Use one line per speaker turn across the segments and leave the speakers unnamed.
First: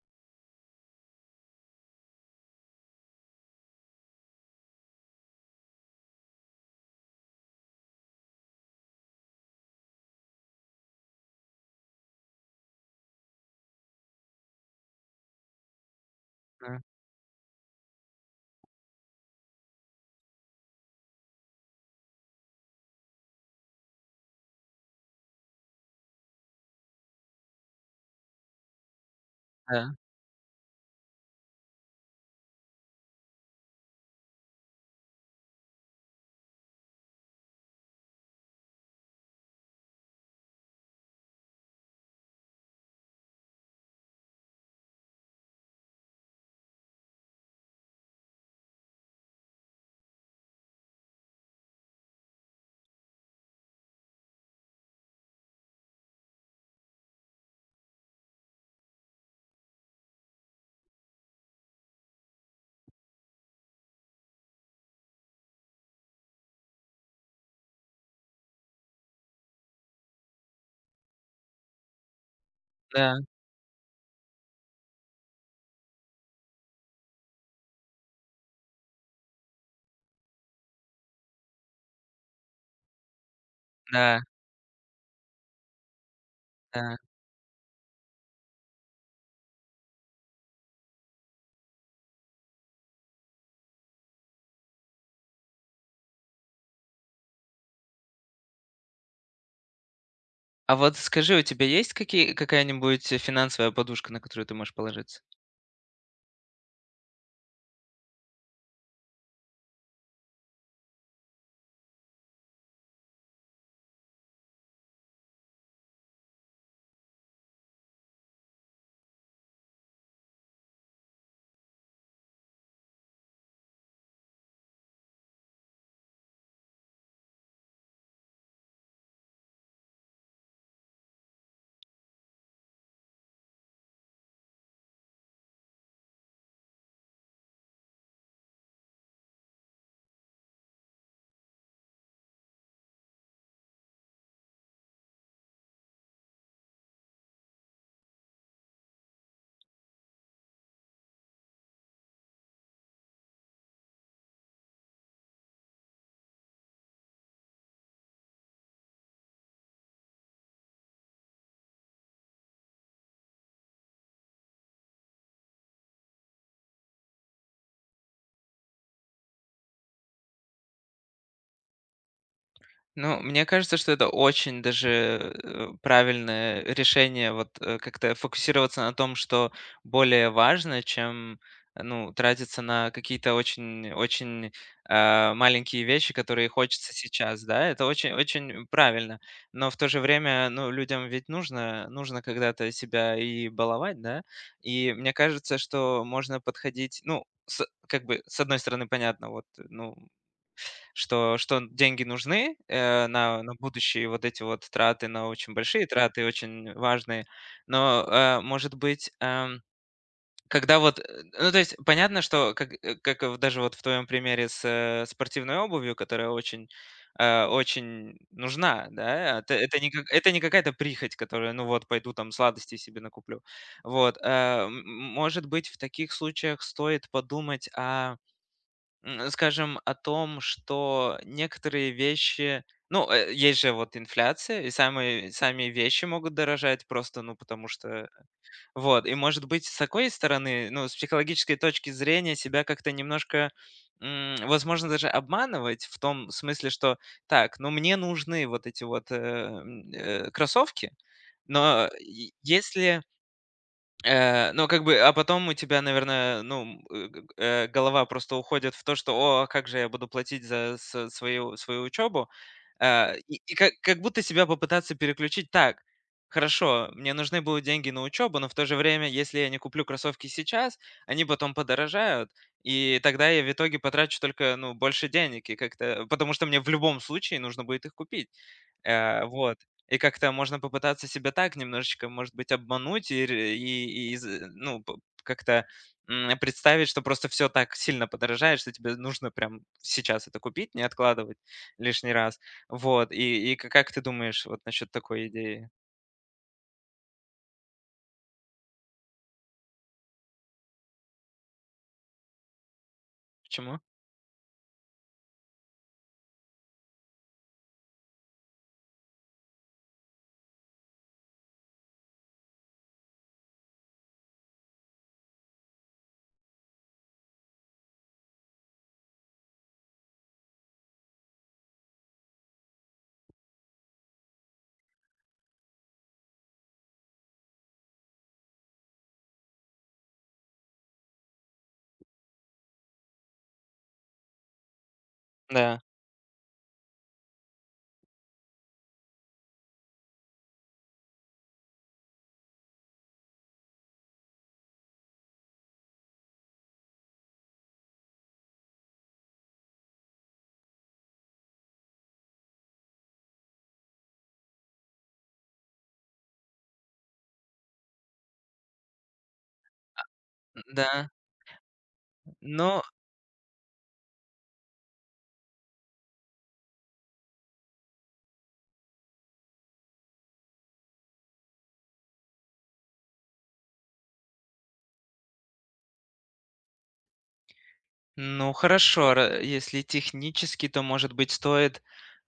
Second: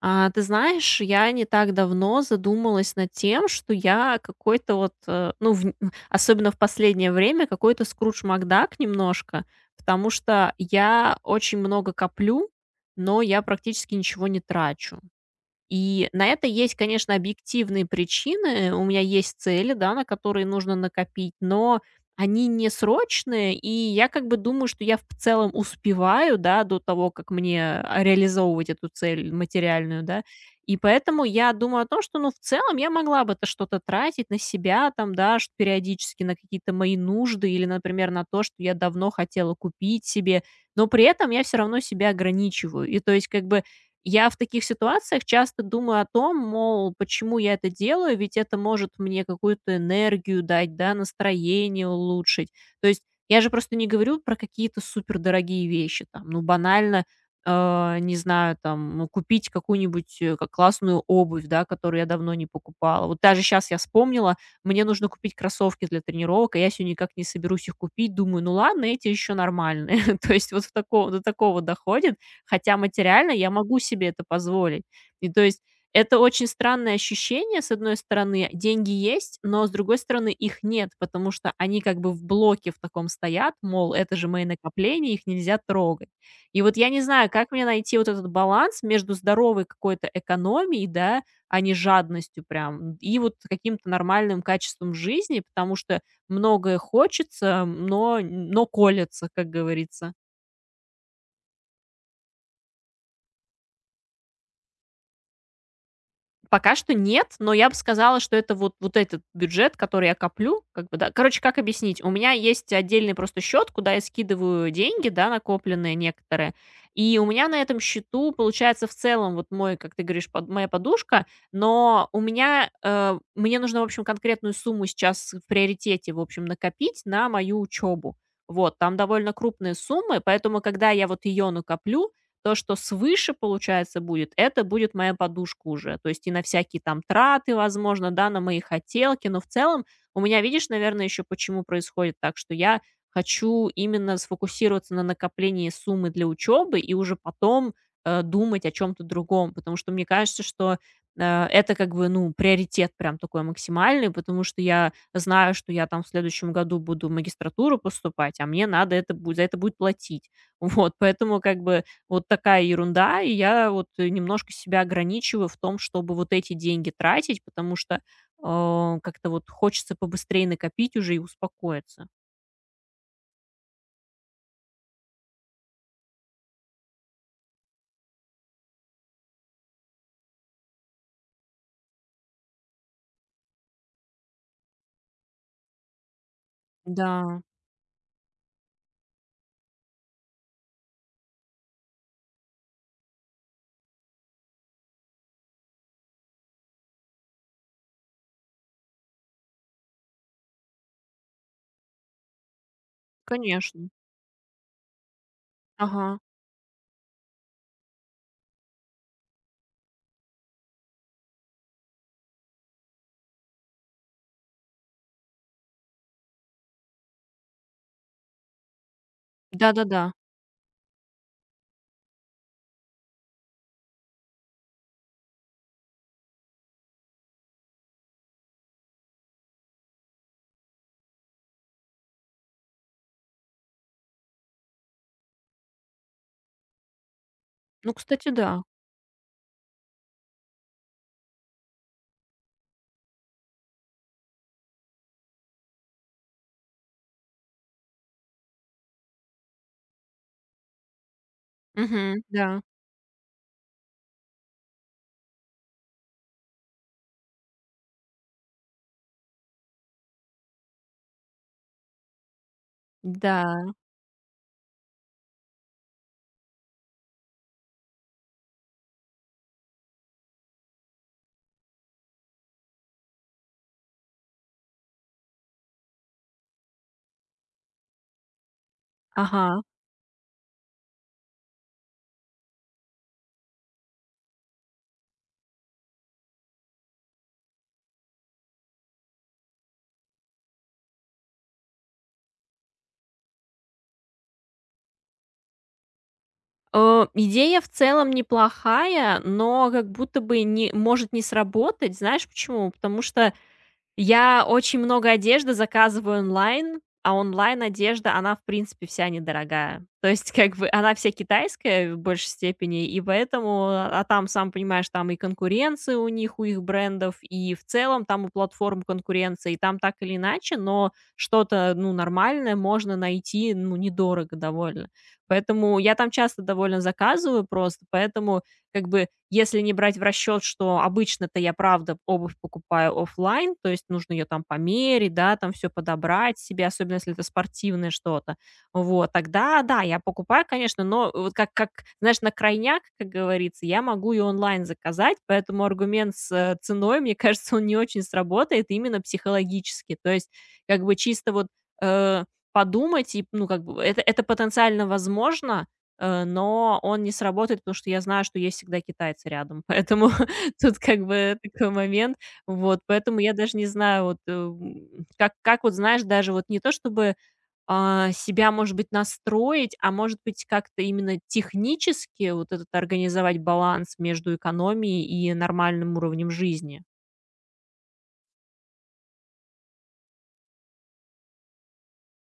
Ты знаешь, я не так давно задумалась над тем, что я какой-то вот, особенно в последнее время, какой-то Скрудж Макдак немножко, потому что я очень много коплю, но я практически ничего не трачу. И на это есть,
Да,
конечно, объективные причины. У меня есть цели, да, на которые нужно накопить, но они не срочные, и я как бы думаю, что я в целом успеваю, да, до того, как мне реализовывать эту цель
да,
материальную, да. И поэтому я думаю о том, что, ну, в целом я могла бы это что-то тратить на себя, там, да, периодически на какие-то мои нужды или, например, на то, что я давно хотела купить себе, но при этом я все равно себя ограничиваю. И то есть как бы я в таких ситуациях часто думаю о том, мол, почему я это делаю, ведь это может мне какую-то энергию дать, да, настроение улучшить. То есть я же просто не говорю про какие-то супердорогие вещи, там, ну, банально, не знаю, там, ну, купить какую-нибудь э, как классную обувь, да, которую я давно не покупала. Вот даже сейчас я вспомнила, мне нужно купить кроссовки для тренировок, а я сегодня никак не соберусь их купить. Думаю, ну ладно, эти еще нормальные. То есть вот в такого, до такого доходит, хотя
да,
материально я могу себе это позволить. И то есть это очень странное ощущение: с одной стороны, деньги есть, но с другой стороны их нет, потому что они как бы в блоке в таком стоят, мол, это
да,
же мои накопления, их нельзя трогать. И вот я
да.
не знаю, как мне найти вот этот баланс между здоровой какой-то экономией, да, а не жадностью прям, и вот каким-то нормальным качеством жизни, потому что многое хочется, но колется, как говорится.
А вот скажи, у тебя есть какие какая-нибудь, финансовая подушка, на которую ты можешь положиться?
Пока что нет, но я бы сказала, что это вот этот бюджет, который я коплю, как бы, да. Короче, как объяснить? У меня есть отдельный просто счет, куда я скидываю деньги, да, накопленные некоторые. И у меня на этом счету, получается, в целом вот мой, как ты говоришь, моя подушка, но у меня, мне нужно, в общем, конкретную сумму сейчас в приоритете, в общем, накопить на мою учебу. Вот, там довольно крупные суммы, поэтому, когда я вот ее накоплю, то, что свыше, получается, будет, это будет моя подушка уже. То есть и на всякие там траты, возможно, да, на мои хотелки. Но в целом у меня, видишь, наверное, еще почему происходит так, что я хочу именно сфокусироваться на накоплении суммы для учебы и уже потом думать о чем-то другом. Потому что мне кажется, что это как бы, ну, приоритет прям такой максимальный, потому что я знаю, что я там в следующем году буду в магистратуру поступать, а мне надо это будет, за это будет платить. Вот, поэтому как бы вот такая ерунда. И я немножко себя ограничиваю в том, чтобы вот эти деньги тратить, потому что, как-то вот хочется побыстрее накопить уже и успокоиться.
Ну, мне кажется, что это очень даже правильное решение, вот, как-то фокусироваться на том, что более важно, чем ну, тратиться на какие-то очень, очень маленькие вещи, которые хочется
Да,
сейчас, да, это очень, очень правильно. Но в то же время, ну, людям ведь нужно, нужно когда-то себя и баловать, да, и мне кажется, что можно подходить, ну, как бы, с одной стороны, понятно, вот, ну, что деньги нужны, на
конечно.
будущие вот эти вот траты, на очень большие
Ага.
траты, очень важные. Но, может быть, когда вот, ну, то есть понятно, что как, как в, даже вот в твоем примере с, спортивной обувью, которая очень, очень нужна, да. Это не
Да-да-да.
как это не какая-то прихоть, которая, ну вот, пойду там сладостей себе накуплю. Вот, может быть, в таких случаях стоит подумать о, скажем, о том, что некоторые вещи, ну, есть же вот инфляция, и самые, сами вещи могут дорожать просто, ну, потому
Ну,
что,
кстати, да.
вот, и может быть с такой стороны, ну, с психологической точки зрения себя как-то немножко, возможно, даже обманывать в том смысле, что, так, ну, мне нужны вот эти вот кроссовки, но
Мгм. Да.
если. Ну, как бы, а потом у тебя, наверное, ну, голова просто уходит в то, что, о, а как же я буду платить за свою учебу. И
Да.
как будто себя попытаться переключить так. Хорошо, мне нужны будут деньги на учебу, но в то же время, если я не куплю кроссовки сейчас, они потом подорожают, и тогда я в итоге потрачу только, ну, больше денег, и как-то, потому что мне в любом случае нужно будет их купить. Вот.
Ага.
И как-то можно попытаться себя так немножечко, может быть, обмануть и как-то представить, что просто все так сильно подорожает, что тебе нужно прям сейчас это купить, не откладывать лишний раз. Вот. И как ты думаешь вот насчет такой идеи?
Идея в целом неплохая, но как будто бы не может не сработать. Знаешь почему? Потому что
Почему?
я очень много одежды заказываю онлайн, а онлайн одежда, она, в принципе, вся недорогая. То есть, как бы, она вся китайская в большей степени, и поэтому, а там, сам понимаешь, там и конкуренция у них, у их брендов, и в целом там у платформ конкуренция, и там так или иначе, но что-то, ну, нормальное можно найти, ну, недорого довольно. Поэтому я там часто довольно заказываю просто, поэтому как бы, если не брать в расчет, что обычно-то я, правда, обувь покупаю оффлайн, то есть нужно ее там померить, да, там все
Да.
подобрать себе, особенно если это спортивное что-то. Вот, тогда да, я покупаю, конечно, но вот как, знаешь, на крайняк, как говорится, я могу и онлайн заказать, поэтому аргумент с ценой, мне кажется, он не очень сработает именно психологически. То есть, как бы, чисто вот, э, подумать и, ну, как бы, это потенциально возможно. Но он не сработает, потому что я знаю, что есть всегда китайцы рядом. Поэтому тут как
Да.
бы такой момент. Вот,
Но.
поэтому я даже не знаю, вот, как вот, знаешь, даже вот не то чтобы, себя, может быть, настроить, а может быть, как-то именно технически вот этот организовать баланс между экономией и нормальным уровнем жизни.
Ну хорошо, ра если технически, то, может быть, стоит,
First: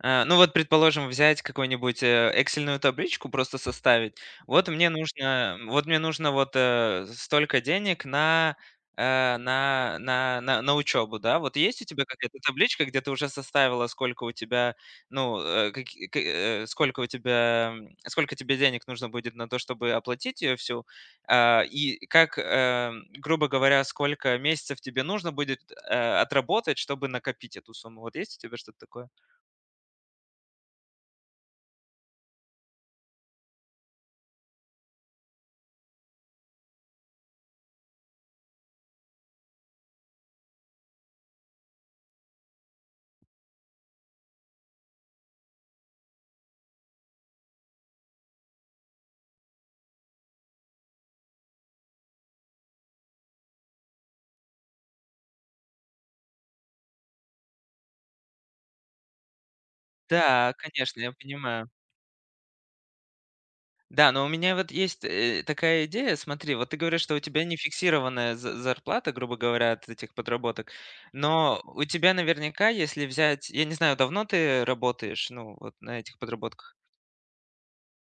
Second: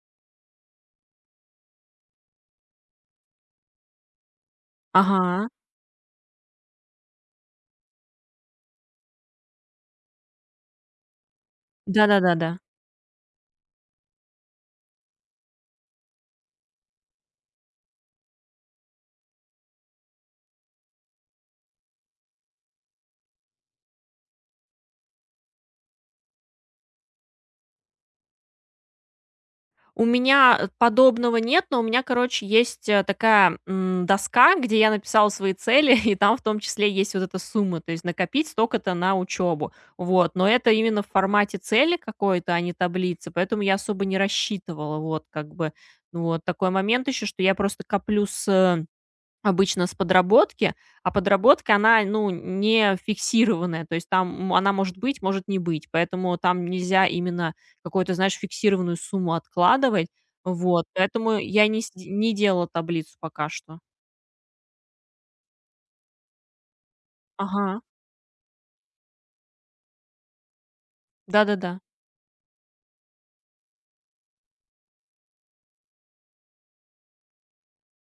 ну вот, предположим, взять какую-нибудь, эксельную табличку, просто составить. Вот мне
Ага.
нужно вот мне нужно вот, столько денег на, на учебу, да. Вот есть у тебя какая-то
Да-да-да-да.
табличка, где ты уже составила, сколько у тебя, ну, сколько у тебя, сколько тебе денег нужно будет на то, чтобы оплатить ее всю? А и как, грубо говоря, сколько месяцев тебе нужно будет, э, отработать, чтобы накопить эту сумму? Вот есть у тебя что-то такое?
У меня подобного нет, но у меня, короче, есть такая, доска, где я написала свои цели, и там в том числе есть вот эта сумма, то есть накопить столько-то на учебу. Вот, но это именно в формате цели какой-то, а не таблицы, поэтому я особо не рассчитывала. Вот как бы, ну, вот такой момент еще, что я просто коплю с, э Обычно с подработки, а подработка, она, ну, не фиксированная, то есть там она может быть, может не быть, поэтому там нельзя именно какую-то, знаешь, фиксированную сумму откладывать.
Да,
Вот,
конечно, я
поэтому
понимаю.
я не делала таблицу пока что.
Да, но у меня вот есть, такая идея. Смотри, вот ты говоришь, что у тебя не
Ага.
фиксированная за зарплата, грубо говоря, от этих подработок, но
Да-да-да.
у тебя наверняка, если взять, я не знаю, давно ты работаешь, ну, вот на этих подработках?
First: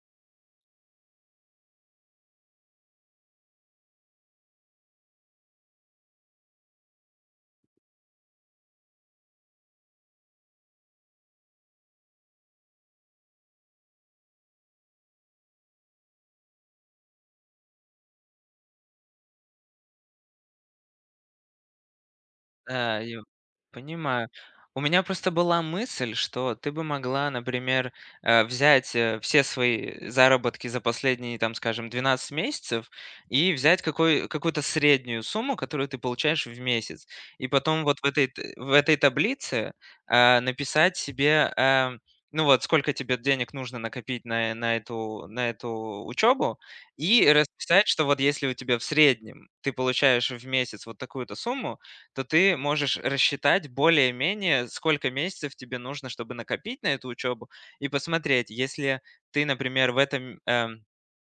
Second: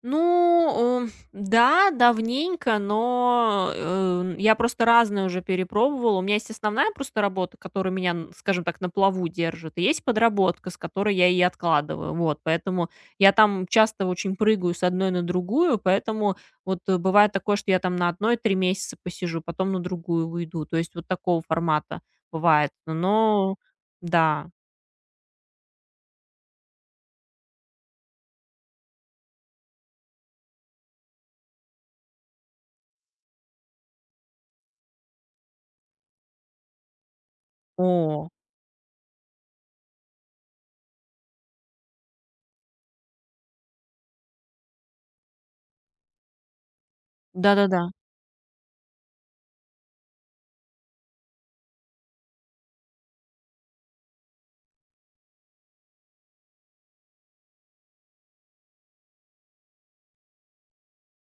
Ну, да, давненько, но, я просто разные уже перепробовала. У меня есть основная просто работа, которая меня, н скажем так, на плаву держит, и есть подработка, с которой я и откладываю. Вот, поэтому я там часто очень прыгаю с одной на другую, поэтому бывает такое, что я там на одной 3 месяца посижу, потом на другую уйду. То есть вот такого формата бывает.
Да, я
Но
понимаю.
да.
У меня просто была мысль, что ты бы могла, например, взять, все свои заработки за последние, там, скажем, 12 месяцев и взять какую-то среднюю сумму, которую ты получаешь в месяц. И потом вот в этой,
О,
в этой таблице написать себе, ну вот, сколько тебе денег нужно накопить на, на эту учебу, и
да-да-да.
расписать, что вот если у тебя в среднем ты получаешь в месяц вот такую-то сумму, то ты можешь рассчитать более-менее, сколько месяцев тебе нужно, чтобы накопить на эту учебу, и посмотреть, если ты, например, в этом,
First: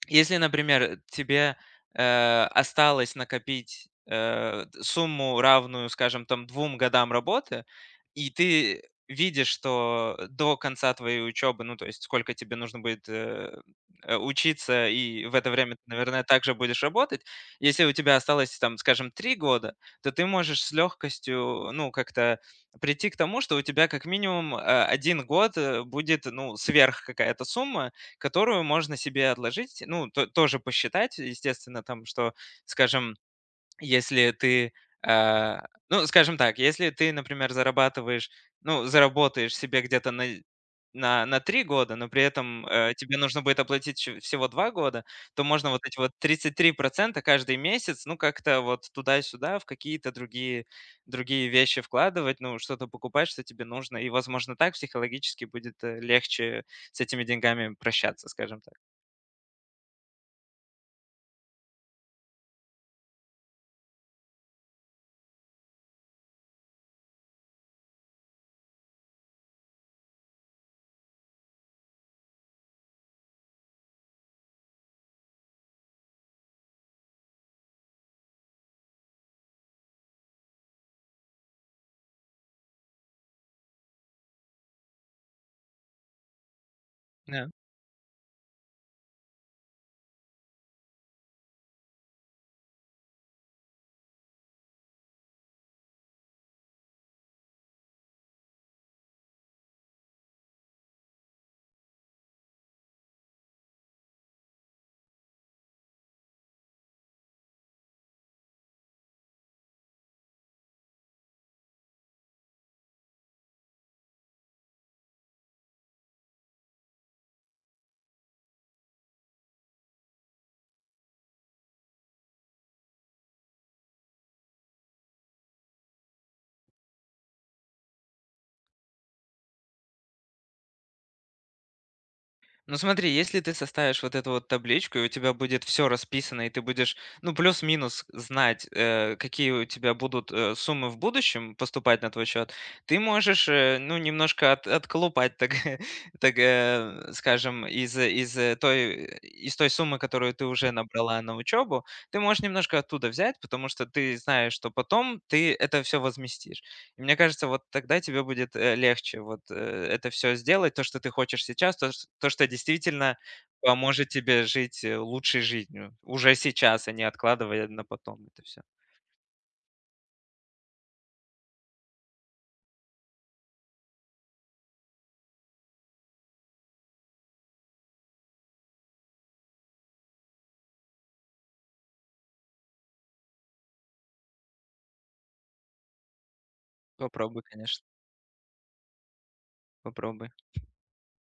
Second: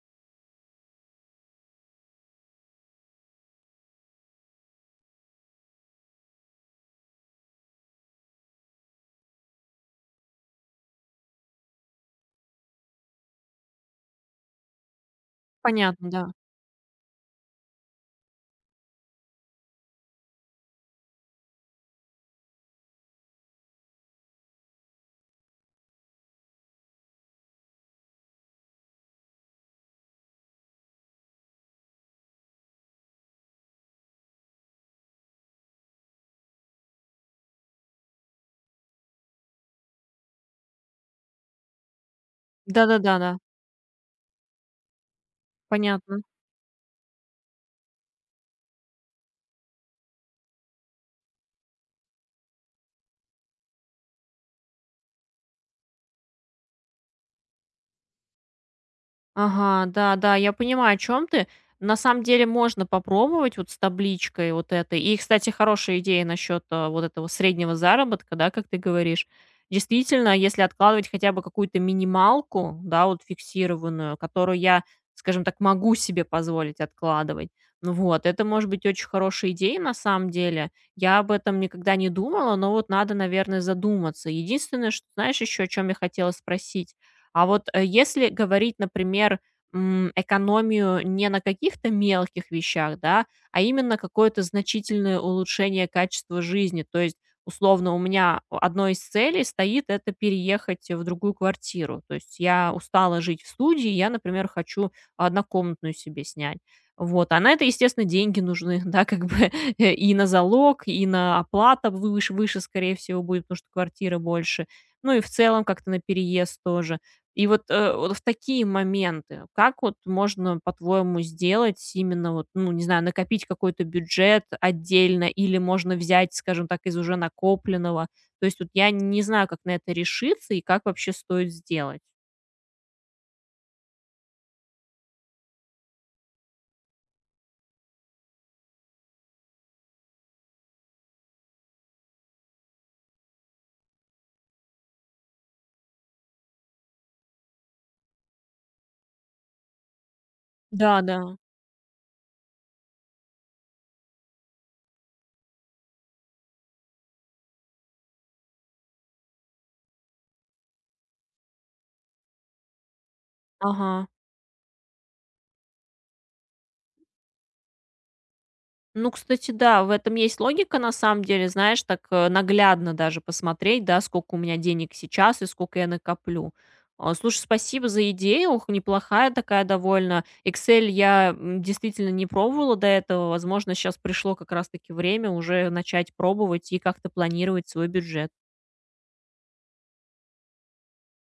если, например, тебе, осталось накопить, сумму, равную, скажем, там 2 годам работы, и ты видишь, что до конца твоей учебы, ну, то есть сколько тебе нужно будет, учиться, и в это время ты,
Понятно,
наверное,
да.
также будешь работать. Если у тебя осталось, там, скажем, 3 года, то ты можешь с легкостью, ну, как-то прийти к тому, что у тебя как минимум, 1 год, будет, ну, сверх какая-то сумма, которую можно себе отложить. Ну, то тоже посчитать, естественно, там, что, скажем, если ты, э, ну, скажем так, если ты, например, зарабатываешь, ну, заработаешь себе где-то на 3 года, но при этом тебе
Да-да-да, да.
нужно будет оплатить всего 2 года, то можно вот эти вот
Понятно.
33% каждый месяц, ну, как-то вот туда-сюда в какие-то другие, другие вещи вкладывать, ну, что-то покупать, что тебе нужно, и, возможно, так психологически будет легче с этими деньгами прощаться, скажем
Ага, да-да, я понимаю, о чем ты. На самом деле можно попробовать вот с табличкой вот этой. И, кстати, хорошая идея насчет вот этого среднего заработка, да, как ты говоришь. Действительно, если откладывать хотя бы какую-то минималку, да, вот фиксированную, которую я, скажем так, могу себе позволить откладывать. Ну вот, это может быть очень хорошая идея на самом деле. Я об этом никогда не думала, но вот надо, наверное, задуматься. Единственное, что, знаешь, еще о чем я хотела спросить? А
так.
вот, если говорить, например, экономию не на каких-то мелких вещах, да, а именно какое-то значительное улучшение качества жизни. То есть, условно, у меня одной из целей стоит это переехать в другую квартиру. То есть я устала жить в студии, я, например, хочу однокомнатную себе снять. Вот, а на это, естественно, деньги нужны, да, как бы и на залог, и на оплата выше, скорее всего, будет, потому что квартира больше. Ну и в целом как-то на переезд тоже. И вот, вот в такие моменты, как вот можно, по-твоему, сделать именно вот, ну, не знаю, накопить какой-то бюджет отдельно или можно взять, скажем так, из уже накопленного? То есть вот я не знаю, как на это решиться и как вообще стоит сделать.
Ну смотри, если ты составишь вот эту вот табличку, и у тебя будет все расписано, и ты будешь, ну, плюс-минус знать, какие у тебя будут суммы в будущем поступать на твой счет, ты можешь, ну, немножко отколупать, так, так, скажем, той, из той суммы, которую ты уже
Да, да.
набрала на учебу, ты можешь немножко оттуда взять, потому что ты знаешь, что потом ты это все возместишь. И мне кажется, вот тогда тебе будет, легче вот, это все сделать, то, что ты хочешь сейчас, то, ш то, что действительно поможет
Ага.
тебе жить, лучшей жизнью уже сейчас, а не откладывая на потом это все.
Ну, кстати, да, в этом есть логика, на самом деле, знаешь, так наглядно даже посмотреть, да, сколько у меня денег сейчас и сколько я накоплю. А, слушай, спасибо за идею, ух, неплохая такая довольно. Excel я действительно не пробовала до этого, возможно, сейчас пришло как раз-таки время уже начать пробовать и как-то
Попробуй,
планировать
конечно,
свой бюджет.
попробуй.